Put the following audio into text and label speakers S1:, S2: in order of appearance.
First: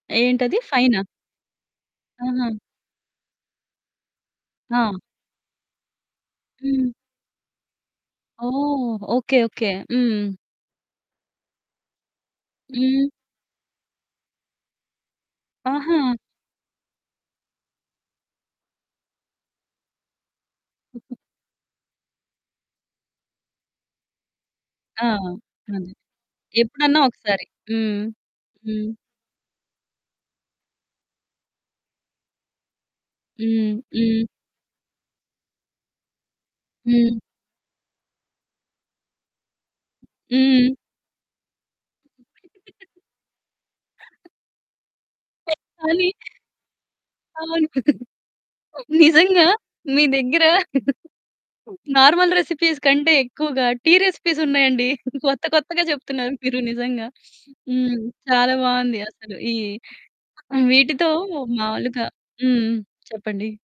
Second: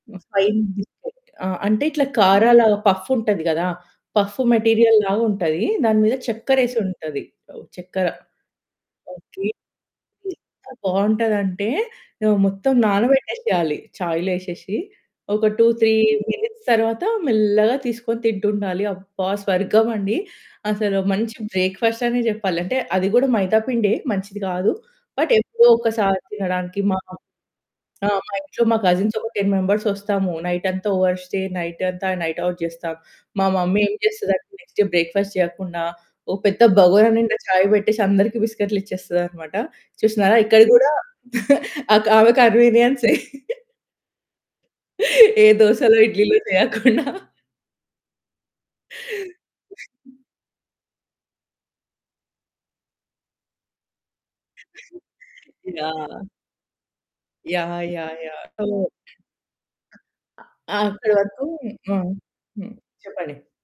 S1: హ్మ్. పైన
S2: ఏంటది ఫైనా?
S1: దీపో ఆ! అంటే ఇట్లా
S2: ఆహా!
S1: కారాలా పఫుంటది కదా! పఫు మెటీరియల్
S2: ఆ!
S1: లాగా ఉంటది. దాని మీద
S2: హ్మ్.
S1: చక్కెరేసుంటది. ఓహ్, చక్కెర.
S2: ఓహ్! ఓకే.
S1: ఓకే.
S2: ఓకే. హ్మ్.
S1: ఎంత బావుంటదంటే, హ్మ్. మొత్తం
S2: హ్మ్.
S1: నానబెట్టేసేయాలి. చాయిలోఏసేసి ఒక 2, 3
S2: ఆహా!
S1: మినిట్స్ తరువాత మెల్లగా తీసుకొని తింటుండాలి అబ్బా! స్వర్గం అండి. అసలు
S2: హుహు.
S1: మంచి బ్రేక్‌ఫాస్టనే చెప్పాలి. అంటే అది కూడా మైదా పిండే, మంచిది కాదు.
S2: ఆ!
S1: బట్, ఎప్పుడో
S2: అదే.
S1: ఒక్కసారి తినడానికి మా
S2: ఎప్పుడన్నా ఒకసారి. హ్మ్.
S1: ఆ! మా ఇంట్లో మా
S2: హ్మ్.
S1: కజిన్స్ ఒక 10 మెంబర్స్ వస్తాము, నైట్ అంతా ఓవర్‌‌‌స్టే నైట్ అంతా నైట్ అవుట్ చేస్తాం. మా
S2: హ్మ్.
S1: మమ్మీ ఏం
S2: హ్మ్.
S1: చేస్తది అంటే, నెక్స్ట్ డే బ్రేక్‌ఫాస్ట్ చేయకుండా, ఒక పెద్ద బగోరా
S2: హ్మ్.
S1: నిండా చాయ్ బెట్టేసి అందరికి బిస్కిట్లు ఇచ్చేస్తదన్నమాట. చూసినారా ఇక్కడ
S2: హ్మ్.
S1: కూడా, అక్ ఆమె కన్వీనియన్సే. ఏ
S2: పే
S1: దోసలో,
S2: కానీ
S1: ఇడ్లీ‌లో చేయకుండా
S2: అవును. నిజంగా, మీ దగ్గర నార్మల్ రెసిపీస్ కంటే ఎక్కువగా టీ రెసిపీసున్నాయండి కొత్త, కొత్తగా
S1: యాహ్!
S2: చెప్తున్నారు మీరు నిజంగా.
S1: యాహ్!
S2: హ్మ్.
S1: యాహ్! యాహ్!
S2: చాలా
S1: సో
S2: బావుంది అసలు. ఈ ఆహ్,
S1: అ అక్కడ
S2: వీటితో
S1: వరకు
S2: మాములుగా
S1: హ్మ్.
S2: హ్మ్.
S1: హ్మ్. చెప్పండి.
S2: చెప్పండి.